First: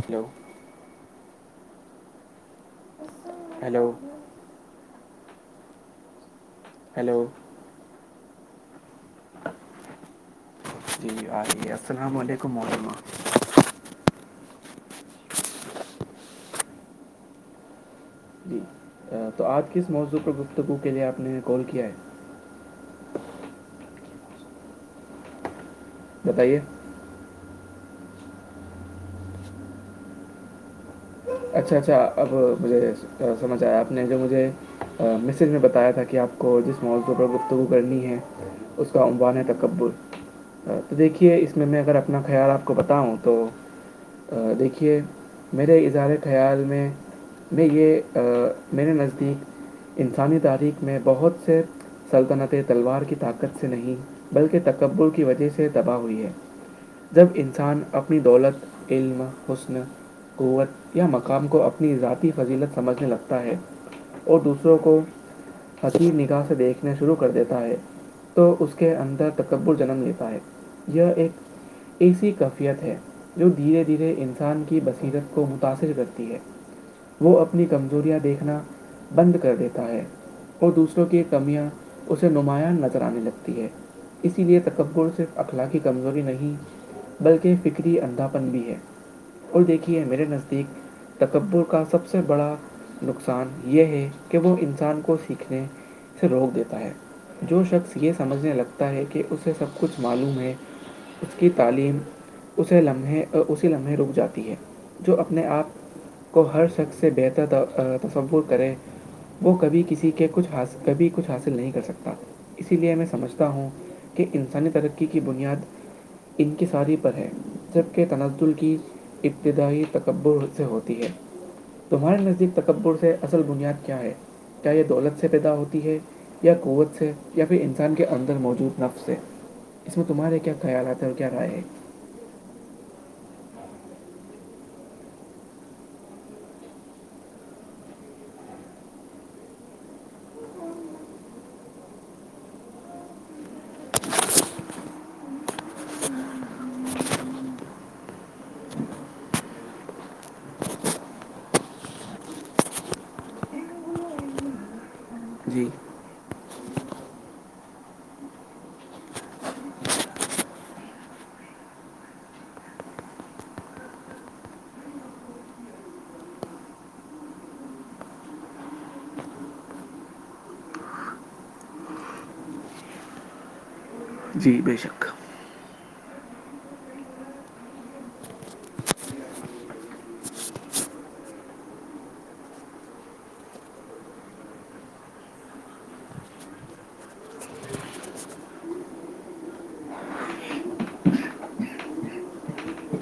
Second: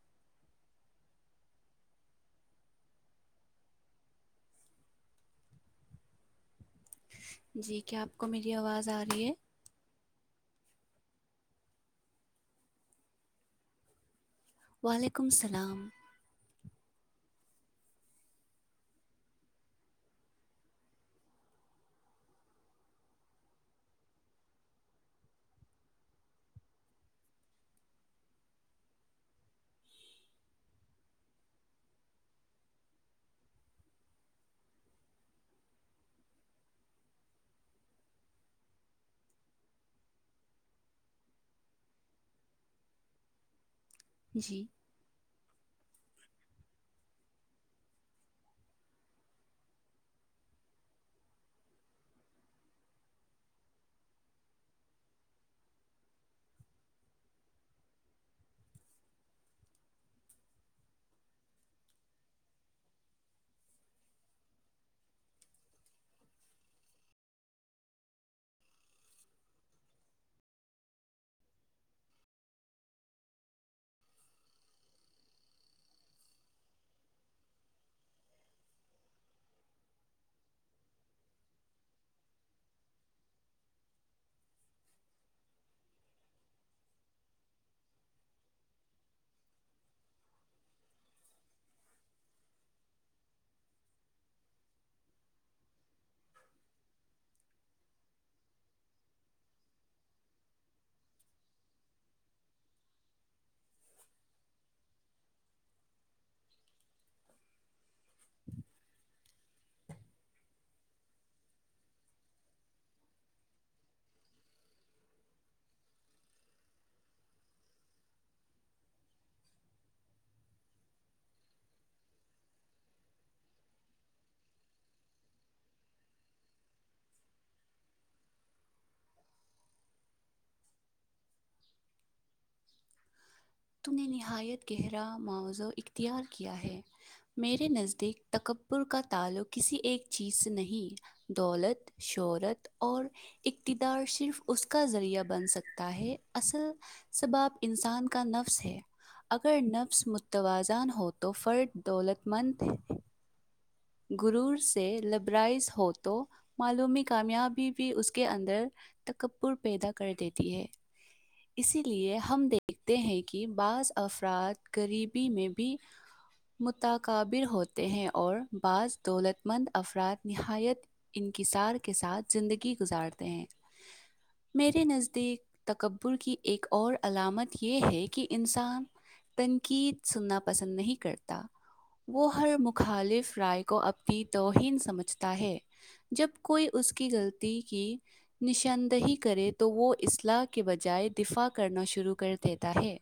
hello hello hello جی کیا آپ کو میری آواز آ رہی ہے جی آ السلام علیکم ومہ [inaudible] وعلیکم السلام جی تو آپ کس موضوع پر گفتگو کے لیے آپ نے کال کیا ہے بتائیے اچھا اچھا اب مجھے سمجھ آیا آپ نے جو مجھے مسج میں بتایا تھا کہ آپ کو جس موضوع پر گفتگو کرنی ہے اس کا امبانے ت کبر [unintelligible] تو دیکھیے اس میں میں اگر اپنا خیال آپ کو بتاؤں تو جی دیکھیے میرے اظارے خیال میں میں یہ میرے نزدیک انسانی تاریخ میں بہت سے سلطنتیں تلوار کی طاقت سے نہیں بلکہ تکبر کی وجہ سے تباہ ہوئی ہیں جب انسان اپنی دولت علم حسن قوت یا مقام کو اپنی ذاتی فضیلت سمجھنے لگتا ہے اور دوسروں کو حق نکاح سے دیکھنا شروع کر دیتا ہے تو اس کے اندر تکبر جنم لیتا ہے یہ ایک ایسی کفیت ہے جو دھیرے دھیرے انسان کی بصیرت کو م [unintelligible] متاثر کرتی ہے وہ اپنی کمزوریاں دیکھنا بند کر دیتا ہے اور دوسروں کی کمیاں اسے نمایاں نظر آنے لگتی ہے اسی لیے تکبر صرف اخلاق کی کمزوری نہیں بلکہ فکری اندھاپن بھی ہے اور دیکھیے میرے نزدیک ایک تکبر کا سب سے بڑا نقصان یہ ہے کہ وہ انسان کو سیکھنے سے روک دیتا ہے جو شخص یہ سمجھنے لگتا ہے کہ اسے سب کچھ معلوم ہے اس کی تعلیم اس لمحے اسی لمحے رک جاتی ہے جو اپنے اپنے آپ کو ہر شخص سے بہتر تصور کریں وہ کبھی کسی کے کچھ حاصل کبھی کچھ حاصل نہیں کر سکتا اسی لیے میں سمجھتا ہوں کہ انسانی ترقی کی بنیاد ان کی ساری پر ہیں جبکہ تنازل کی ابتدائی تکبر سے ہوتی ہے تمہارے نزدیک تکبر سے اصل بنیاد کیا ہے کیا یہ دولت سے پیدا ہوتی ہے یا قوت سے یا پھر انسان کے اندر موجود نف سے اس میں تمہارے کیا خیال آتے ہے اور کیا رائے ہے تو نے نہایت گہرا معاوضع اختیار کیا ہے میرے نزدیک تکبر کا تعلق کسی ایک چیز سے نہیں دولت شہرت اور اقتدار صرف اس کا ذریعہ بن سکتا ہے اصل سباب انسان کا نف ہے اگر نفس متوازن ہو تو فرد دولت مند گرور سے جی لبرائش ہو تو معلومی کامیابی بھی اس کے اندر تکپور پیدا کر دیتی ہے اسی لیے ہم دیکھتے ہیں کہ بعض افراد غریبی میں بھی متقابر ہوتے ہیں اور بعض دولت مند افراد نہایت ان کی سار کے ساتھ زندگی گزارتے ہیں جی بے میرے شک نزدیک تکبر کی ایک اور علامت یہ ہے کہ انسان تنقید سننا پسند نہیں کرتا وہ ہر مخالف رائے کو اپنی توہین سمجھتا ہے جب کوئی اس کی غلطی کی نشاندہی کرے تو وہ اصلاح کے بجائے دفاع کرنا شروع کر دیتا ہے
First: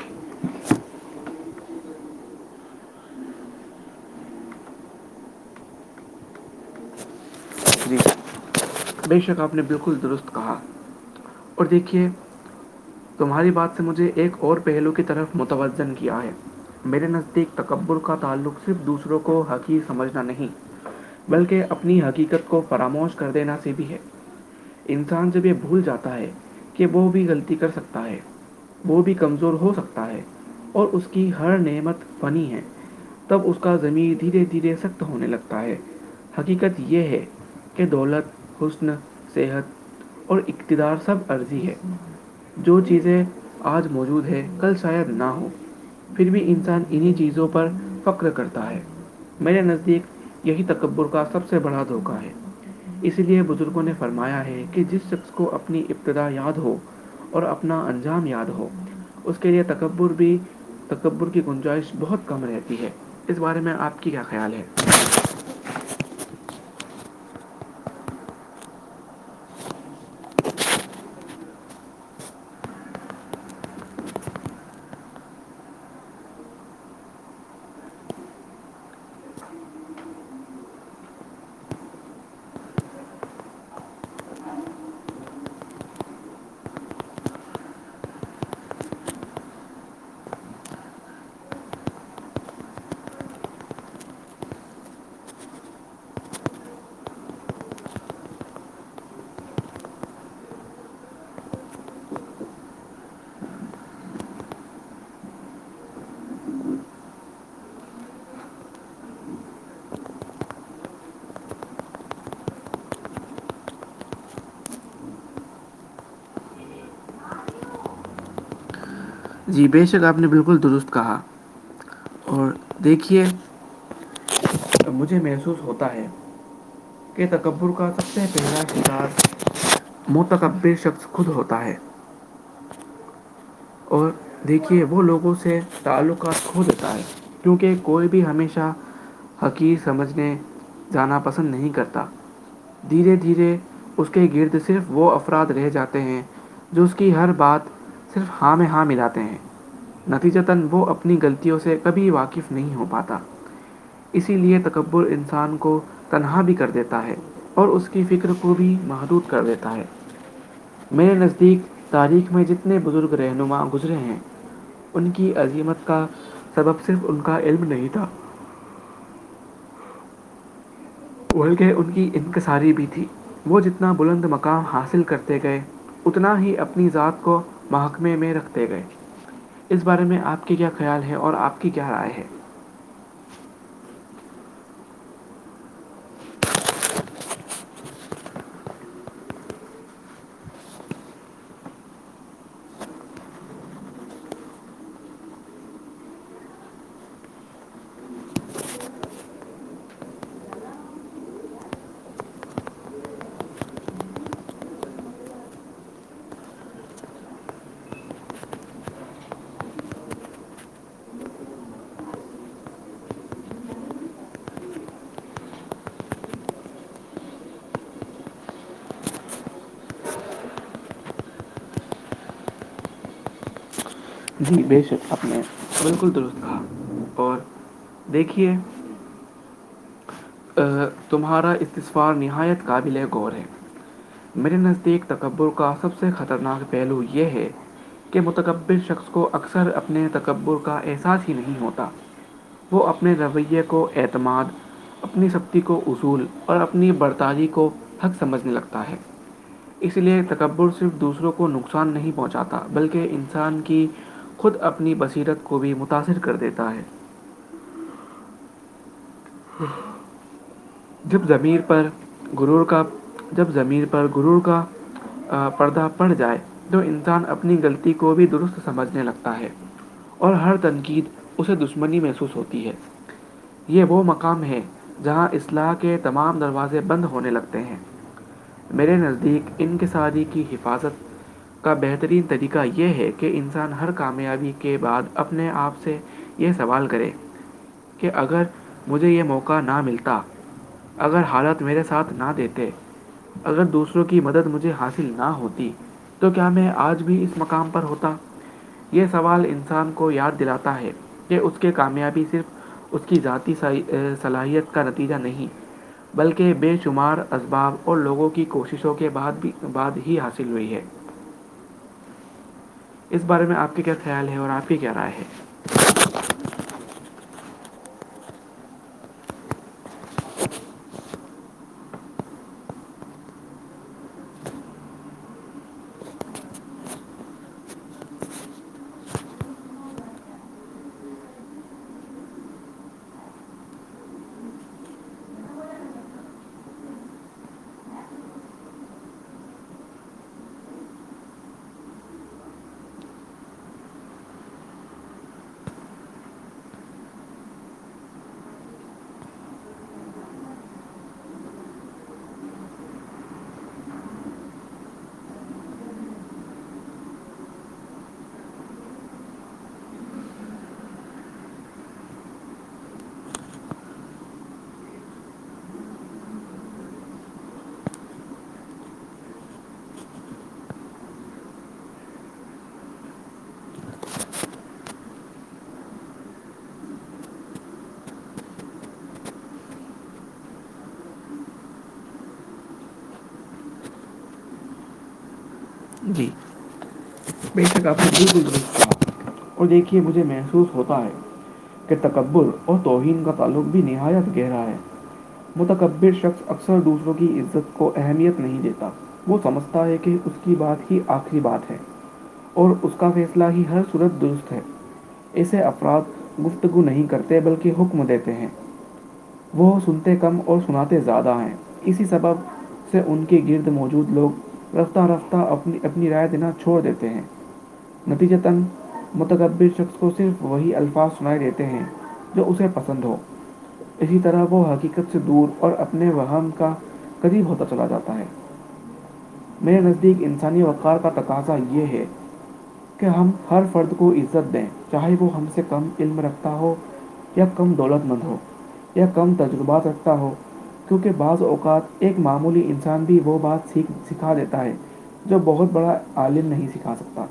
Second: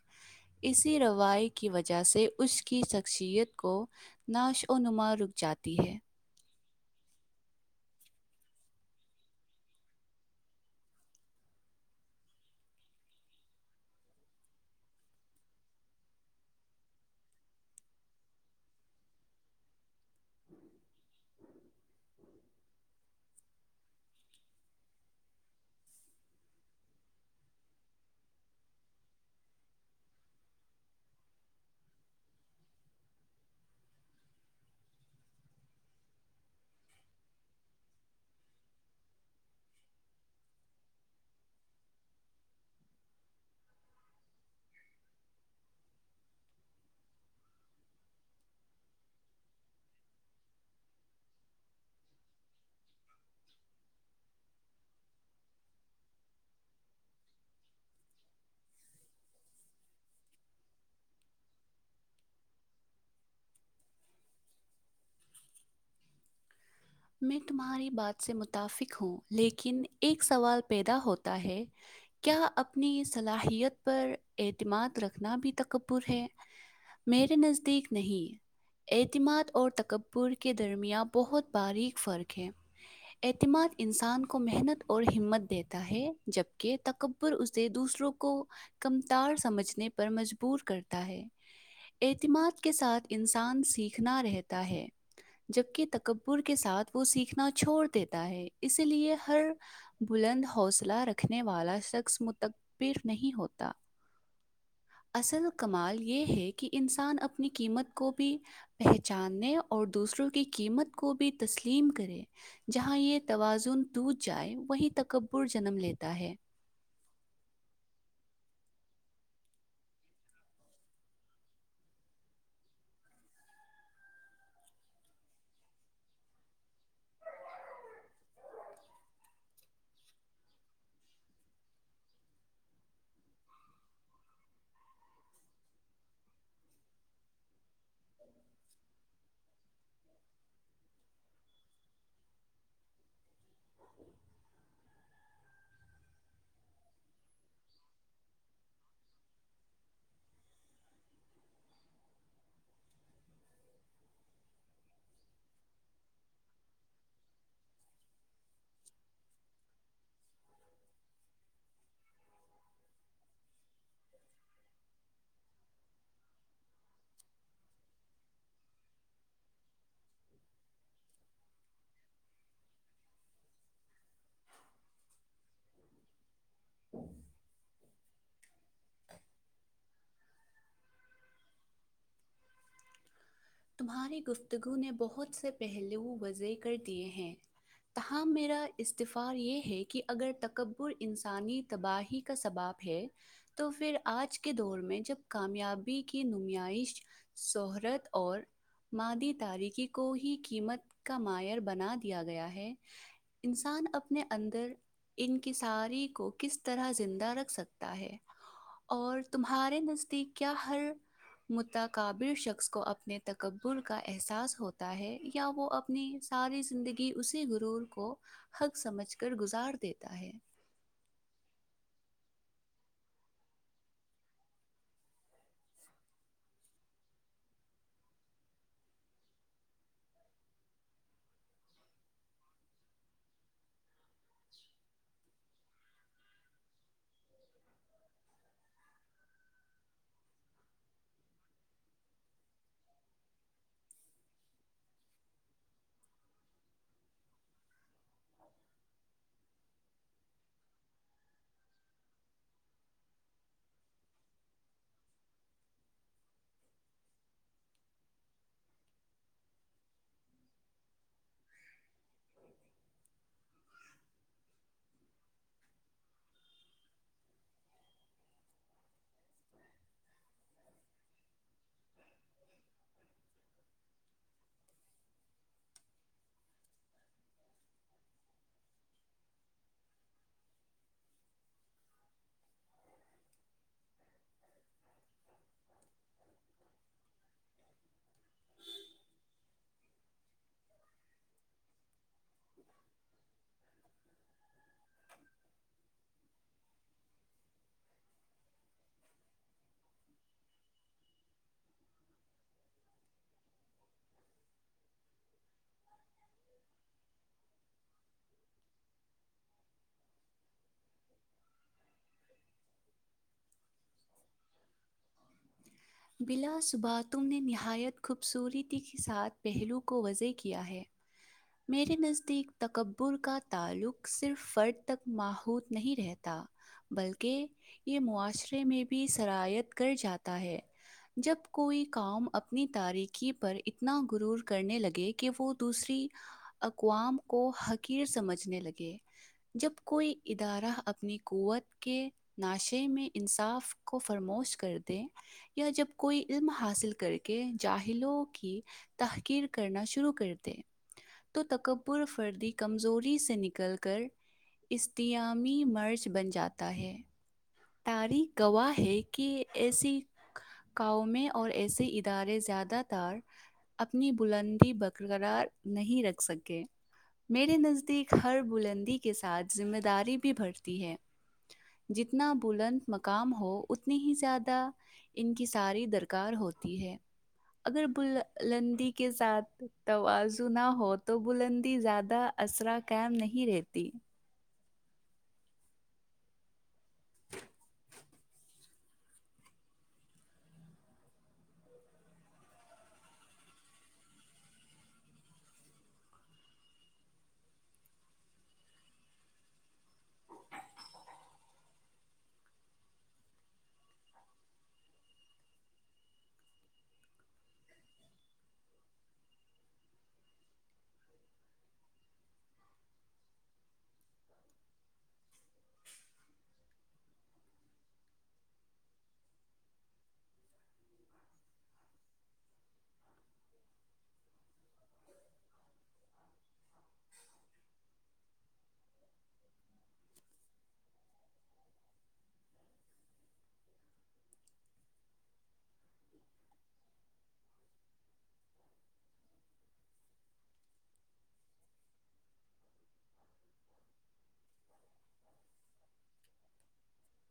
اسی روای کی وجہ سے اس کی شخصیت کو نعش و نما رک جاتی ہے جی بے شک آپ نے بالکل درست کہا اور دیکھیے تمہاری بات سے مجھے ایک اور پہلو کی طرف متوجن کیا ہے میرے نزدیک تکبر کا تعلق صرف دوسروں کو حقی سمجھنا نہیں بلکہ اپنی حقیقت کو فاموش کر دینا سے بھی ہے انسان سےب یہ بھول جاتا ہے کہ وہ بھی غلطی کر سکتا ہے وہ بھی کمزور ہو سکتا ہے اور اس کی ہر نعمت بنی ہے تب اس کا زمین دھیرے دھیرے سخت ہونے لگتا ہے حقیقت یہ ہے کہ دولت حسن صحت اور اقتدار سب عرضی ہے جو چیزیں آج موجود ہے کل شاید نہ ہوں پھر بھی انسان انہیں چیزوں پر فخر کرتا ہے میرے نزدیک یہی تکبر کا سب سے بڑا دھوکہ ہے اس لیے بزرگوں نے فرمایا ہے کہ جس شخص کو اپنی ابتدا یاد ہو اور اپنا انجام یاد ہو اس کے لیے تکبر بھی تکبر کی گنجائش بہت کم رہتی ہے اس بارے میں آپ کی کیا خیال ہے میں تمہاری بات سے متفق ہوں لیکن ایک سوال پیدا ہوتا ہے کیا اپنی صلاحیت پر اعتماد رکھنا بھی تکبر ہے میرے نزدیک نہیں اعتماد اور تکبر کے درمیاان بہت باریک فرق ہے اعتماد انسان کو محنت اور ہمت دیتا ہے جبکہ تکبر اسے دوسروں کو کمتار سمجھنے پر مجبور کرتا ہے اعتماد کے ساتھ انسان سیکھنا رہتا ہے جبکہ تکب پ کے ساتھ وہ سیکھنا چھوڑ دیتا ہے اسی لیے ہر بلند حوصلہ رکھنے والا شخص متبر نہیں ہوتا اصل کمال یہ ہے کہ انسان اپنی قیمت کو بھی پہچاننے اور دوسروں کی قیمت کو بھی تسلیم کرے جہاں یہ توازن دج جائے وہی تکبر جنم لیتا ہے جی بے شک آپ نے بالکل درست کہا اور دیکھیے تو مجھے محسوس ہوتا ہے کہ تکبر کر سکتے ہیں پہلا کردار منہتک بے شخص خود ہوتا ہے اور دیکھیے وہ لوگوں سے تعلقات کھو دیتا ہے کیونکہ کوئی بھی ہمیشہ حقیق سمجھنے جانا پسند نہیں کرتا دھیرے دھیرے اس کے گرد صرف وہ اف اراد رہ جاتے ہیں جو اس کی ہر بات صرف ہاں میں ہاں ملااتے ہیں نتیجاتن وہ اپنی غلطیوں سے کبھی واقف نہیں ہو پاتا اسی لیے تکبر انسان کو تنہا بھی کر دیتا ہے اور اس کی فکر کو بھی محدود کر دیتا ہے میرے نزدیک تاریخ میں جتنے بزرگ رہنما گزر ہیں ان کی عظیمت کا سبب صرف ان کا علم نہیں تھا وہلک ان کی انکصاری بھی تھی وہ جتنا بلند مقام حاصل کرتے گئے اتنا ہی اپنی ذات کو محکمے میں رکھتے گئے [inaudible] اس بارے میں آپ کے کیا خیال ہے اور آپ کی کیا رائے ہے تمہاری گفتگو نے بہت سے پہلو وہ وضع کر دیے ہیں تاہم میرا استفا یہ ہے کہ اگر تکبر انسانی تباہی کا سباب ہے تو پھر آج کے دور میں جب کامیابی کی نمائش شہرت اور مادی تاریکی کو ہی قیمت کا مایر بنا دیا گیا ہے انسان اپنے اندر ان کی ساری کو کس طرح زندہ رکھ سکتا ہے اور تمہارے نزدیک کیا ہر مددا قابل شخص کو اپ اپنے تکبر کا احساس ہوتا ہے یا وہ اپنی ساری زندگی اسی غرور کو حق سمجھ کر گزار دیتا ہے جی بے شک اپ نے بالکل درست کہا اور دیکھیے ا تمہارا استصفار نہایت قابل غور ہے میرے نزدیک تکبر کا سب سے خطرناک پہلو یہ ہے کہ متقبر شخص کو اکثر اپنے تکبر کا احساس ہی نہیں ہوتا وہ اپنے ریےیہ کو اعتماد اپنی سختی کو اصول اور اپنی برطاری کو حق سمجھنے لگتا ہے اس لیے تکبر صرف دوسروں کو نقصان نہیں پہنچاتا بلکہ انسان کی خود اپنی بصیرت کو بھی متاثر کر دیتا ہے [inaudible] جب ضمیر پر غرور کا جب ضمیر پر غرور کا ا پردہ پڑ جائے جو انسان اپنی غلطی کو بھی درست سمجھنے لگتا ہے اور ہر تنقید اسے دشمنی محسوس ہوتی ہے یہ وہ مک کم ہے جہاں اصلاح کے تمام دروازے بند ہونے لگتے ہیں میرے نزدیک انقصادی کی حفاظت کا بہترین طریقہ یہ ہے کہ انسان ہر کامیابی کے بعد اپنے آپ سے یہ سوال کرے کہ اگر مجھے یہ موقع نہ ملتا اگر حالت میرے ساتھ نہ دیتے اگر دوسروں کی مدد مجھے حاصل نہ ہوتی تو کیا میں آج بھی اس مقام پر ہوتا یہ سوال انسان کو یاد دلاتا ہے کہ اس کی کامیابی صرف اس کی ذات صحیح ا صلاحیت کا نتیجہ نہیں بلکہ بے شمار اسباب اور لوگوں کی کوششوں کے بعد ہی حاصل ہوئی ہے اس بارے میں آپ کے کیا خیال ہے اور آپ کی کیا رائے ہے بلا سباتم نے نہایت خوبصورتی کے ساتھ پہلو کو وضح کیا ہے میرے نزدیک تکبر کا تعلق صرف فرد تک ماہوت نہیں رہتا بلکہ یہ معاشرے میں بھی شرائیت کر جاتا ہے جب کوئی کام اپنی تاریکی پر اتنا رور کرنے لگے کہ وہ دوسری اقوام کو حقیر سمجھنے لگے جب کوئی ادارہ اپنی قوت کے ناشے میں انصاف کو فرموش کر دے یا جب کوئی علم حاصل کر کے جاہلوں کی تحقیر کرنا شروع کر دے تو تکبر فردی کمزوری سے نکل کر استیامیی مرچ بن جاتا ہے تاریک گواہ ہے کہ ایسی قؤومیں اور ایسے ادارے زیادہ تر اپنی بلندی برقرار نہیں رکھ سکے میرے نزدیک ہر بلندی کے ساتھ ذمہ داری بھی بڑھتی ہے اتنا بلند مقام ہو اتنی ہی زیادہ ان کی ساری درکار ہوتی ہے اگر بللندی کے ساتھ تواضو نہ ہو تو بلندی زیادہ اصرا قائم نہیں رہتی جی بے شک آپ اور دیکھیے مجھے محسوس ہوتا ہے کے تکبر اور توہین کا تعلق بھی نہایت گہرا ہے متکبر شخص اکثر دوسروں کی عزت کو اہمیت نہیں دیتا وہ سمجھتا ہے کہ اس کی بات ہی آخری بات ہے اور اس کا فیصلہ ہی ہر صورت درست ہے ایسے افراد گفتگو نہیں کرتے بلکہ حکم دیتے ہیں وہ سنتے کم اور سناتے زیادہ ہیں اسی سبب سے ان کے گرد موجود لوگ رفتہ رفتہ اپنی اپنی رائے دینا چھوڑ دیتے ہیں نتیج تن متقبر شخص کو صرف وہی الفاظ سنائے دیتے ہیں جو اسے پسند ہو اسی طرح وہ حقیقت سے دور اور اپنے وہم کا قریب ہوتا چلا جاتا ہے میرے نظر ایک انسانی وقار کا تقاضا یہ ہے کہ ہم ہر فرد کو عزت دیں چاہے وہ ہم سے کم علم رکھتا ہو کم دولت مند ہو کم تجربات رکھتا ہو کیونکہ بعض اوقات ایک معمولی انسان بھی وہ بات س سکھا دیتا ہے جو بہت بڑا عالم نہیں سکھا سکتا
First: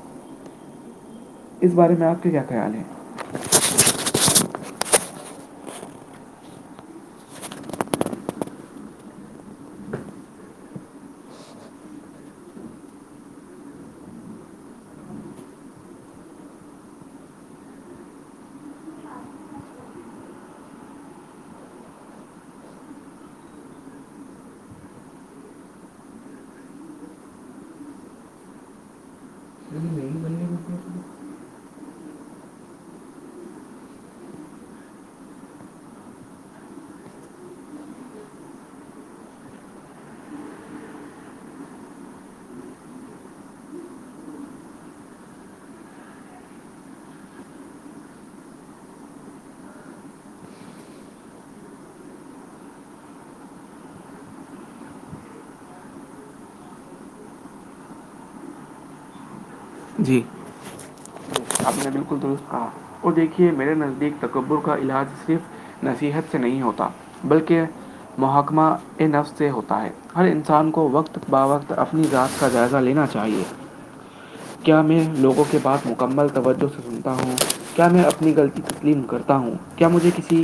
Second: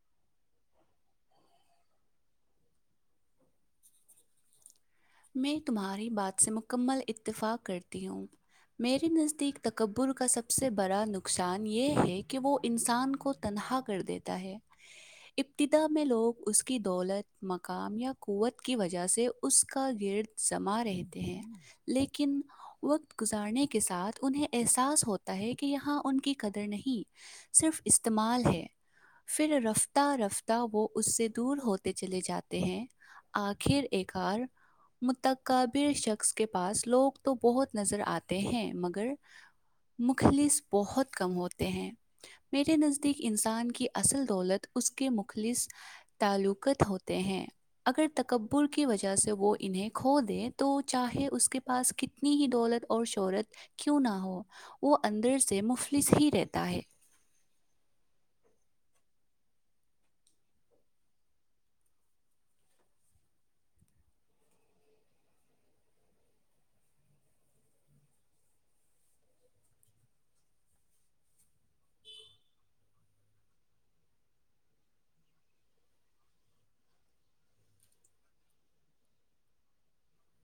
اس بارے میں آپ کے کیا خیال ہیں میں تمہاری بات سے مکمل اتفاق کرتی ہوں میرے نزدیک تکبر کا سب سے بڑا نقصان یہ ہے کہ وہ انسان کو تنہا کر دیتا ہے ابتدا میں لوگ اس کی دولت مقام یا قوت کی وجہ سے اس کا گرد جما رہتے ہیں لیکن وقت گزارنے کے ساتھ انہیں احساس ہوتا ہے کہ یہاں ان کی قدر نہیں صرف استعمال ہے پھر رفتہ رفتہ وہ اس سے دور ہوتے چلے جاتے ہیں آخر ایکار متقابر شخص کے پاس لوگ تو بہت نظر آتے ہیں مگر مخلص بہت کم ہوتے ہیں میرے نزدیک انسان کی اصل دولت اس کے مخلص تعلقات ہوتے ہیں اگر تکبر کی وجہ سے جب وہ انہیں کھو دے تو چاہے اس کے پاس کتنی ہی دولت اور شہرت کیوں نہ ہو وہ اندر سے مفلس ہی رہتا ہے جی آپ نے بالکل درست کہا اور دیکھیے میرے نزدیک تکبر کا علاج صرف نصیحت سے نہیں ہوتا بلکہ محکمہ نفس سے ہوتا ہے ہر انسان کو وقت بہ وقت اپنی ذات کا جائزہ لینا چاہیے کیا میں لوگوں کے بات مکمل توجہ سے سنتا ہوں کیا میں اپنی غلطی تسلیم کرتا ہوں کیا مجھے کسی